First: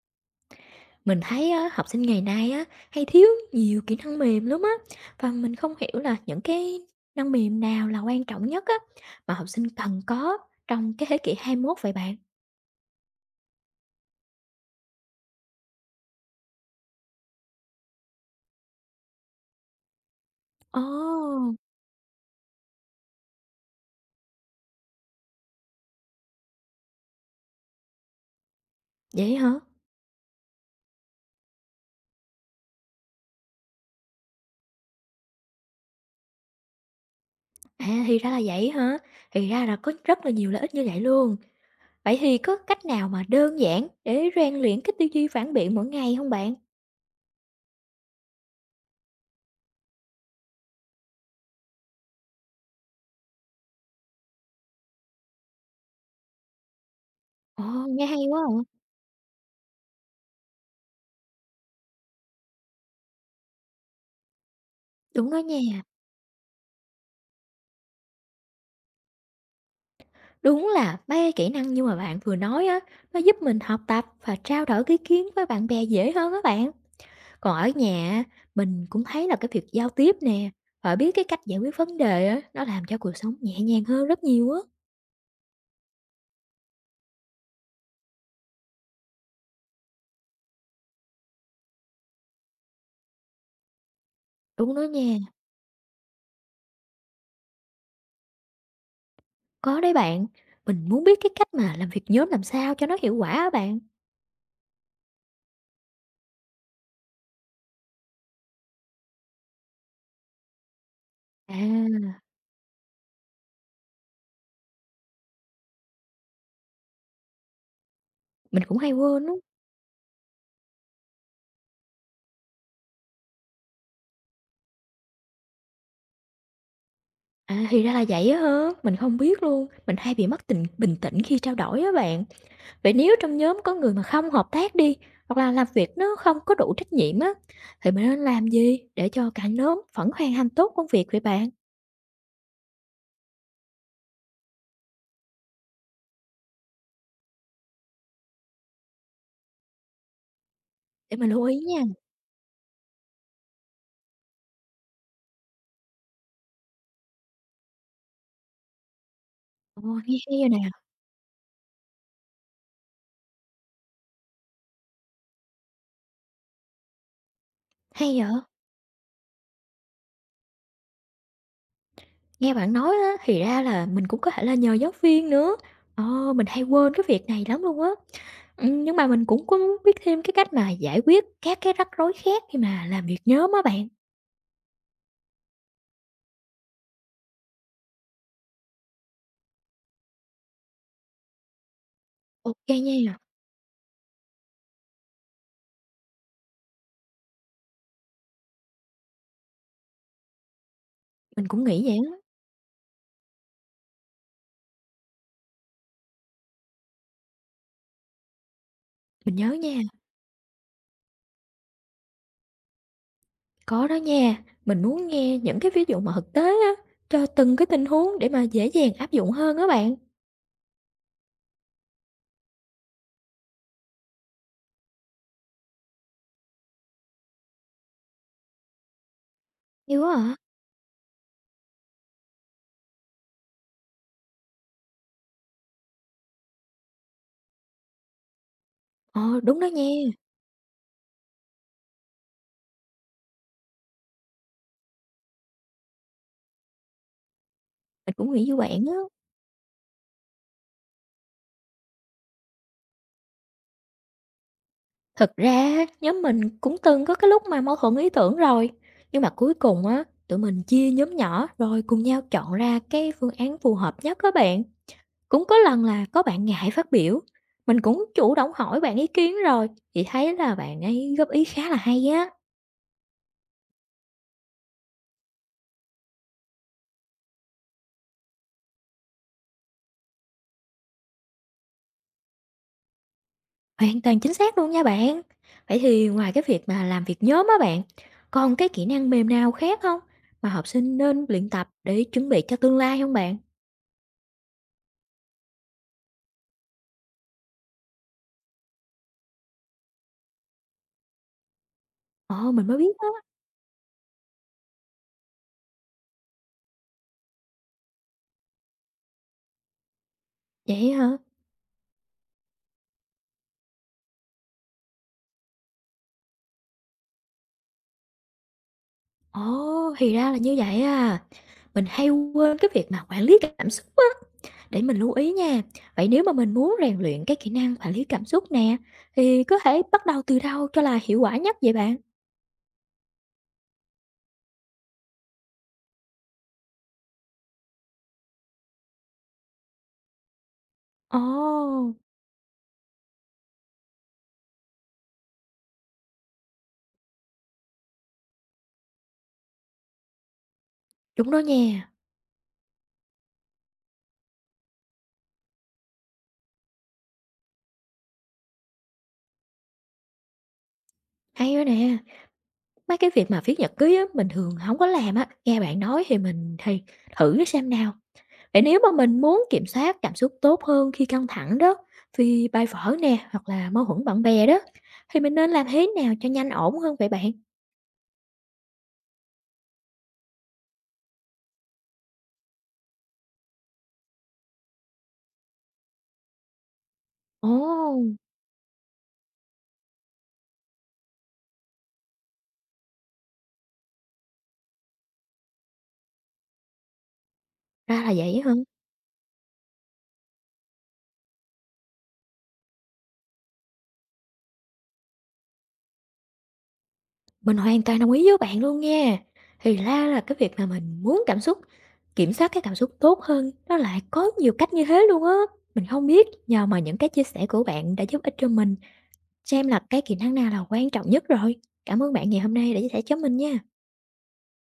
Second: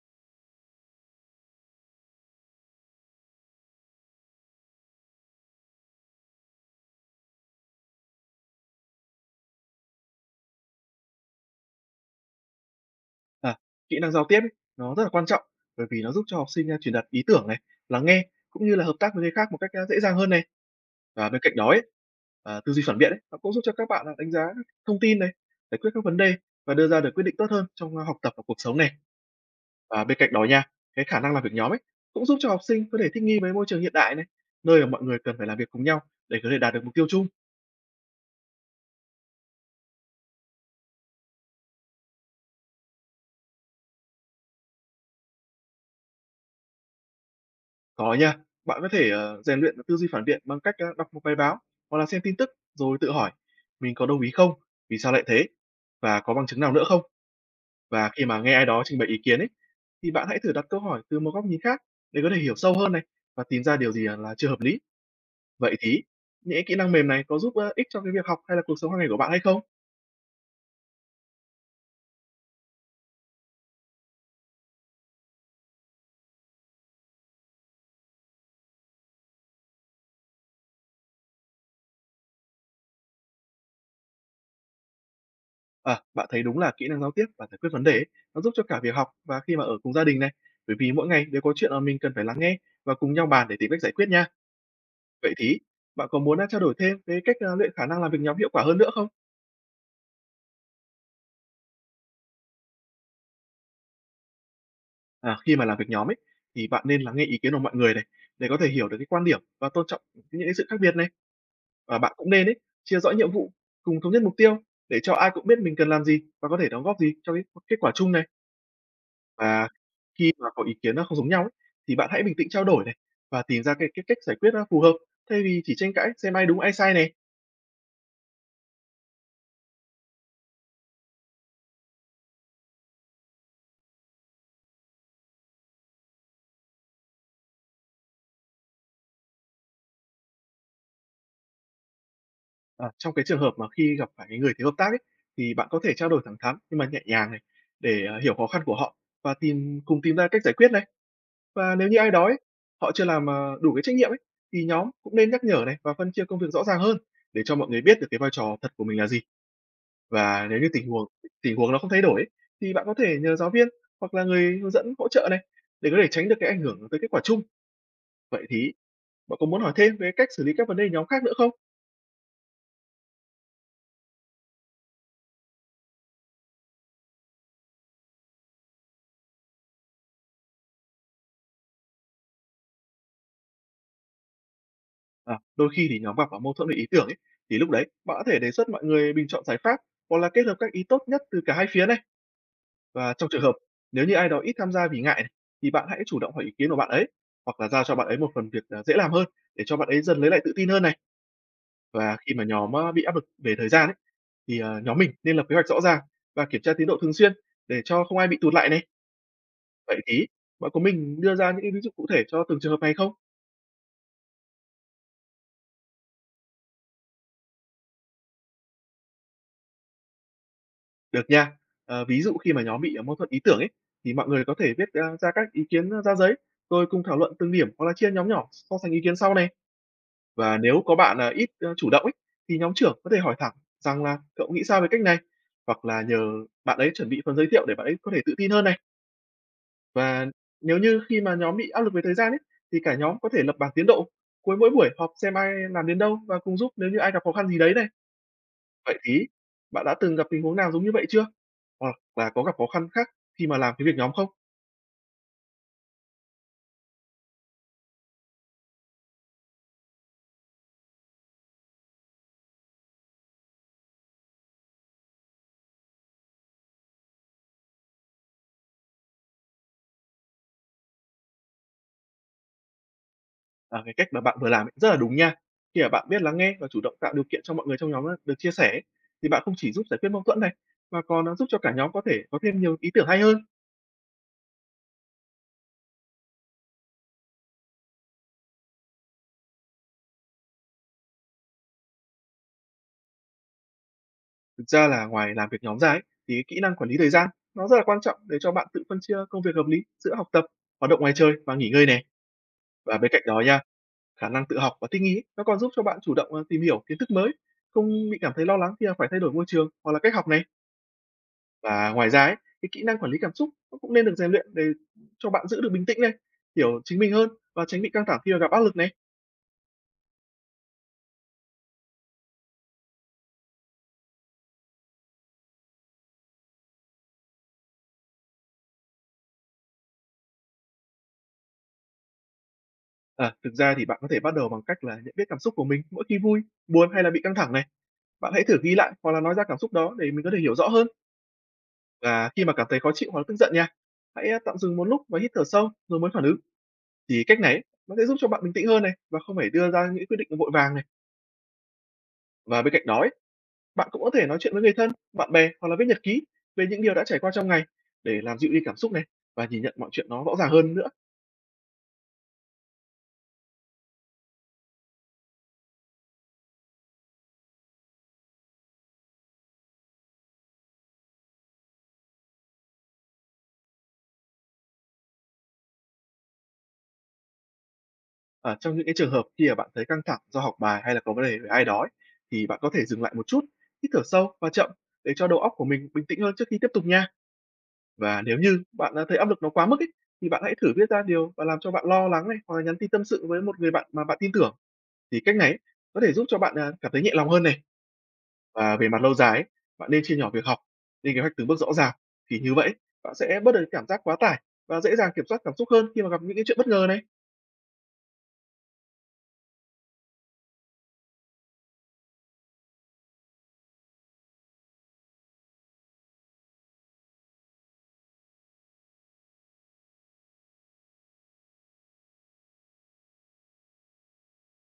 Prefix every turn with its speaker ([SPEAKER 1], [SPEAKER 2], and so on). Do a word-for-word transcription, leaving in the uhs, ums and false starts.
[SPEAKER 1] Mình thấy á, học sinh ngày nay á, hay thiếu nhiều kỹ năng mềm lắm á và mình không hiểu là những cái năng mềm nào là quan trọng nhất á mà học sinh cần có trong cái thế kỷ hai mươi mốt vậy bạn.
[SPEAKER 2] À, kỹ năng giao tiếp ấy, nó rất là quan trọng, bởi vì nó giúp cho học sinh, a, truyền đạt ý tưởng này, lắng nghe cũng như là hợp tác với người khác một cách, a, dễ dàng hơn này. Và bên
[SPEAKER 1] Ồ,
[SPEAKER 2] cạnh đó ấy, à, tư duy phản biện ấy, nó cũng giúp cho các bạn là đánh giá các thông tin này, giải quyết các vấn đề và đưa ra được quyết định tốt hơn trong, a, học tập và cuộc sống này.
[SPEAKER 1] vậy hả?
[SPEAKER 2] Và bên cạnh đó nha, cái khả năng làm việc nhóm ấy, cũng giúp cho học sinh có thể thích nghi với môi trường hiện đại này, nơi mà mọi người cần phải làm việc cùng nhau để có thể đạt được mục tiêu chung.
[SPEAKER 1] À thì ra là vậy hả? Thì ra là có rất là nhiều lợi ích như vậy luôn. Vậy thì có cách nào mà đơn giản để rèn luyện cái tư duy phản biện mỗi ngày không bạn?
[SPEAKER 2] Có nha, bạn có thể, ờ, rèn luyện tư duy phản biện bằng cách, a, đọc một bài báo hoặc là xem tin tức rồi tự hỏi "Mình có đồng ý không? Vì sao lại thế? Và có bằng chứng nào nữa không?".
[SPEAKER 1] Ồ, nghe
[SPEAKER 2] Và khi
[SPEAKER 1] hay
[SPEAKER 2] mà
[SPEAKER 1] quá
[SPEAKER 2] nghe ai
[SPEAKER 1] à.
[SPEAKER 2] đó trình bày ý kiến ấy, thì bạn hãy thử đặt câu hỏi từ một góc nhìn khác để có thể hiểu sâu hơn này và tìm ra điều gì, à, là chưa hợp lý.
[SPEAKER 1] Đúng đó
[SPEAKER 2] Vậy
[SPEAKER 1] nha.
[SPEAKER 2] thì những kỹ năng mềm này có giúp, ơ, ích cho cái việc học hay là cuộc sống hàng ngày của bạn hay không?
[SPEAKER 1] Đúng là mấy cái kỹ năng như mà bạn vừa nói á, nó giúp mình học tập và trao đổi ý kiến với bạn bè dễ hơn các bạn. Còn ở nhà á, mình cũng thấy là cái việc giao tiếp nè, và biết cái cách giải quyết vấn đề á, nó làm cho cuộc sống nhẹ nhàng hơn rất nhiều á.
[SPEAKER 2] À, bạn thấy đúng là kỹ năng giao tiếp và giải quyết vấn đề ấy, nó giúp cho cả việc học và khi mà ở cùng gia đình này, bởi vì mỗi ngày đều có chuyện, mà mình cần phải lắng nghe và cùng nhau bàn để tìm cách giải quyết nha.
[SPEAKER 1] Đúng đó nha,
[SPEAKER 2] Vậy thì bạn có muốn, a, trao đổi thêm về cách, à, luyện khả năng làm việc nhóm hiệu quả hơn nữa không?
[SPEAKER 1] có đấy bạn. Mình muốn biết cái cách mà làm việc nhóm làm sao cho nó hiệu quả á bạn.
[SPEAKER 2] À, khi mà làm việc nhóm ấy, thì bạn nên lắng nghe ý kiến của mọi người này, để có thể hiểu được cái quan điểm và tôn trọng những cái sự khác biệt này. Và
[SPEAKER 1] À,
[SPEAKER 2] bạn cũng nên ấy, chia rõ nhiệm vụ, cùng thống nhất mục tiêu để cho ai cũng biết mình cần làm gì và có thể đóng góp gì cho cái kết quả chung này.
[SPEAKER 1] mình cũng hay quên lắm.
[SPEAKER 2] Và khi mà có ý kiến nó không giống nhau ấy, thì bạn hãy bình tĩnh trao đổi này, và tìm ra cái cái cách giải quyết nó phù hợp, thay vì chỉ tranh cãi xem ai đúng ai sai này.
[SPEAKER 1] À, thì ra là vậy á hả? Mình không biết luôn. Mình hay bị mất tình bình tĩnh khi trao đổi á bạn. Vậy nếu trong nhóm có người mà không hợp tác đi, hoặc là làm việc nó không có đủ trách nhiệm á, thì mình nên làm gì để cho cả nhóm vẫn hoàn thành tốt công việc vậy bạn?
[SPEAKER 2] À, trong cái trường hợp mà khi gặp phải cái người thiếu hợp tác ấy, thì bạn có thể trao đổi thẳng thắn nhưng mà nhẹ nhàng này để, à, hiểu khó khăn của họ và tìm cùng tìm ra cách giải quyết này.
[SPEAKER 1] Để mình lưu ý
[SPEAKER 2] Và
[SPEAKER 1] nha.
[SPEAKER 2] nếu như ai đó ấy, họ chưa làm, à, đủ cái trách nhiệm ấy, thì nhóm cũng nên nhắc nhở này và phân chia công việc rõ ràng hơn để cho mọi người biết được cái vai trò thật của mình là gì.
[SPEAKER 1] Ồ, nghe hay
[SPEAKER 2] Và
[SPEAKER 1] rồi
[SPEAKER 2] nếu như
[SPEAKER 1] nè.
[SPEAKER 2] tình huống tình huống nó không thay đổi ấy, thì bạn có thể nhờ giáo viên hoặc là người hướng dẫn hỗ trợ này, để có thể tránh được cái ảnh hưởng tới kết quả chung.
[SPEAKER 1] Hay vậy?
[SPEAKER 2] Vậy thì bạn có muốn hỏi thêm về cách xử lý các vấn đề nhóm khác nữa không?
[SPEAKER 1] Nghe bạn nói á, thì ra là mình cũng có thể là nhờ giáo viên nữa. Ồ, mình hay quên cái việc này lắm luôn á. Ừ, nhưng mà mình cũng có muốn biết thêm cái cách mà giải quyết các cái rắc rối khác khi mà làm việc nhóm á bạn.
[SPEAKER 2] À, đôi khi thì nhóm gặp ở mâu thuẫn về ý tưởng ấy, thì lúc đấy bạn có thể đề xuất mọi người bình chọn giải pháp hoặc là kết hợp các ý tốt nhất từ cả hai phía này.
[SPEAKER 1] Ok
[SPEAKER 2] Và
[SPEAKER 1] nha,
[SPEAKER 2] trong trường hợp nếu như ai đó ít tham gia vì ngại này, thì bạn hãy chủ động hỏi ý kiến của bạn ấy hoặc là giao cho bạn ấy một phần việc à, dễ làm hơn, để cho bạn ấy dần lấy lại tự tin hơn này.
[SPEAKER 1] mình cũng nghĩ vậy
[SPEAKER 2] Và
[SPEAKER 1] á,
[SPEAKER 2] khi mà nhóm à, bị áp lực về thời gian ấy, thì à, nhóm mình nên lập kế hoạch rõ ràng và kiểm tra tiến độ thường xuyên, để cho không ai bị tụt lại này.
[SPEAKER 1] mình nhớ nha.
[SPEAKER 2] Vậy thì bạn có mình đưa ra những cái ví dụ cụ thể cho từng trường hợp này không?
[SPEAKER 1] Có đó nha, mình muốn nghe những cái ví dụ mà thực tế á, cho từng cái tình huống để mà dễ dàng áp dụng hơn á bạn.
[SPEAKER 2] Được nha. Ờ, ví dụ khi mà nhóm bị, ờ, mâu thuẫn ý tưởng ấy, thì mọi người có thể viết, a, ra các ý kiến, ờ, ra giấy, rồi cùng thảo luận từng điểm hoặc là chia nhóm nhỏ so sánh ý kiến sau này.
[SPEAKER 1] Hiểu hả?
[SPEAKER 2] Và nếu có bạn, à, ít, ơ, chủ động ấy, thì nhóm trưởng có thể hỏi thẳng rằng là "Cậu nghĩ sao về cách này?", hoặc là nhờ bạn ấy chuẩn bị phần giới thiệu để bạn ấy có thể tự tin hơn này.
[SPEAKER 1] Ờ, đúng đó nha,
[SPEAKER 2] Và nếu như khi mà nhóm bị áp lực về thời gian ấy, thì cả nhóm có thể lập bảng tiến độ cuối mỗi buổi họp, xem ai làm đến đâu và cùng giúp nếu như ai gặp khó khăn gì đấy này.
[SPEAKER 1] mình cũng nghĩ như bạn á.
[SPEAKER 2] Vậy thì bạn đã từng gặp tình huống nào giống như vậy chưa? Ờ, và có gặp khó khăn khác khi mà làm cái việc nhóm không?
[SPEAKER 1] Thật ra nhóm mình cũng từng có cái lúc mà mâu thuẫn ý tưởng rồi, nhưng mà cuối cùng á, tụi mình chia nhóm nhỏ rồi cùng nhau chọn ra cái phương án phù hợp nhất các bạn. Cũng có lần là có bạn ngại phát biểu, mình cũng chủ động hỏi bạn ý kiến rồi, chị thấy là bạn ấy góp ý khá là hay á.
[SPEAKER 2] À, cái cách mà bạn vừa làm ấy rất là đúng nha. Khi mà bạn biết lắng nghe và chủ động tạo điều kiện cho mọi người trong nhóm á, được chia sẻ ấy, thì bạn không chỉ giúp giải quyết mâu thuẫn này, mà còn à, giúp cho cả nhóm có thể có thêm nhiều ý tưởng hay hơn.
[SPEAKER 1] Hoàn toàn chính xác luôn nha bạn. Vậy thì ngoài cái việc mà làm việc nhóm á bạn, còn cái kỹ năng mềm nào khác không mà học sinh nên luyện tập để chuẩn bị cho tương lai không bạn?
[SPEAKER 2] Thực ra là ngoài làm việc nhóm ra ấy, thì cái kỹ năng quản lý thời gian nó rất là quan trọng, để cho bạn tự phân chia công việc hợp lý giữa học tập, hoạt động ngoài chơi và nghỉ ngơi này.
[SPEAKER 1] Ồ, mình mới biết
[SPEAKER 2] Và bên
[SPEAKER 1] đó.
[SPEAKER 2] cạnh đó nha, khả năng tự học và thích nghi ấy, nó còn giúp cho bạn chủ động à, tìm hiểu kiến thức mới, không bị cảm thấy lo lắng khi mà phải thay đổi môi trường hoặc là cách học này.
[SPEAKER 1] Vậy hả?
[SPEAKER 2] Và ngoài ra ấy, cái kỹ năng quản lý cảm xúc nó cũng nên được rèn luyện, để cho bạn giữ được bình tĩnh này, hiểu chính mình hơn và tránh bị căng thẳng khi mà gặp áp lực này.
[SPEAKER 1] Ồ, thì ra là như vậy à. Mình hay quên cái việc mà quản lý cảm xúc á, để mình lưu ý nha. Vậy nếu mà mình muốn rèn luyện cái kỹ năng quản lý cảm xúc nè, thì có thể bắt đầu từ đâu cho là hiệu quả nhất vậy bạn?
[SPEAKER 2] À, thực ra thì bạn có thể bắt đầu bằng cách là nhận biết cảm xúc của mình mỗi khi vui, buồn hay là bị căng thẳng này. Bạn hãy thử ghi lại hoặc là nói ra cảm xúc đó để mình có thể hiểu rõ hơn.
[SPEAKER 1] Ồ,
[SPEAKER 2] Và khi mà cảm thấy khó chịu hoặc là tức giận nha, hãy à, tạm dừng một lúc và hít thở sâu rồi mới phản ứng. Thì cách này ấy, nó sẽ giúp cho bạn bình tĩnh hơn này, và không phải đưa ra những quyết định vội vàng này.
[SPEAKER 1] đúng đó nha,
[SPEAKER 2] Và bên cạnh đó ấy, bạn cũng có thể nói chuyện với người thân, bạn bè hoặc là viết nhật ký về những điều đã trải qua trong ngày, để làm dịu đi cảm xúc này và nhìn nhận mọi chuyện nó rõ ràng hơn nữa.
[SPEAKER 1] hay đó nè. Mấy cái việc mà viết nhật ký á, mình thường hổng có làm á, nghe bạn nói thì mình thì thử xem nào. Vậy nếu mà mình muốn kiểm soát cảm xúc tốt hơn khi căng thẳng đó, vì bài vở nè, hoặc là mâu thuẫn bạn bè đó, thì mình nên làm thế nào cho nhanh ổn hơn vậy bạn?
[SPEAKER 2] Ở trong những cái trường hợp khi mà bạn thấy căng thẳng do học bài hay là có vấn đề với ai đó ấy, thì bạn có thể dừng lại một chút, hít thở sâu và chậm, để cho đầu óc của mình bình tĩnh hơn trước khi tiếp tục nha.
[SPEAKER 1] Ồ,
[SPEAKER 2] Và nếu như bạn đã thấy áp lực nó quá mức ấy, thì bạn hãy thử viết ra điều và làm cho bạn lo lắng này, hoặc là nhắn tin tâm sự với một người bạn mà bạn tin tưởng. Thì cách này ấy, có thể giúp cho bạn à, cảm thấy nhẹ lòng hơn này.
[SPEAKER 1] ra là vậy á hả?
[SPEAKER 2] Và về mặt lâu dài ấy, bạn nên chia nhỏ việc học, lên kế hoạch từng bước rõ ràng, thì như vậy bạn sẽ bớt được cái cảm giác quá tải và dễ dàng kiểm soát cảm xúc hơn khi mà gặp những cái chuyện bất ngờ này.
[SPEAKER 1] Mình hoàn toàn đồng ý với bạn luôn nha. Thì ra là cái việc mà mình muốn cảm xúc kiểm soát cái cảm xúc tốt hơn, nó lại có nhiều cách như thế luôn á. Mình không biết nhờ mà những cái chia sẻ của bạn đã giúp ích cho mình. Xem là cái kỹ năng nào là quan trọng nhất rồi. Cảm ơn bạn ngày hôm nay đã chia sẻ cho mình nha.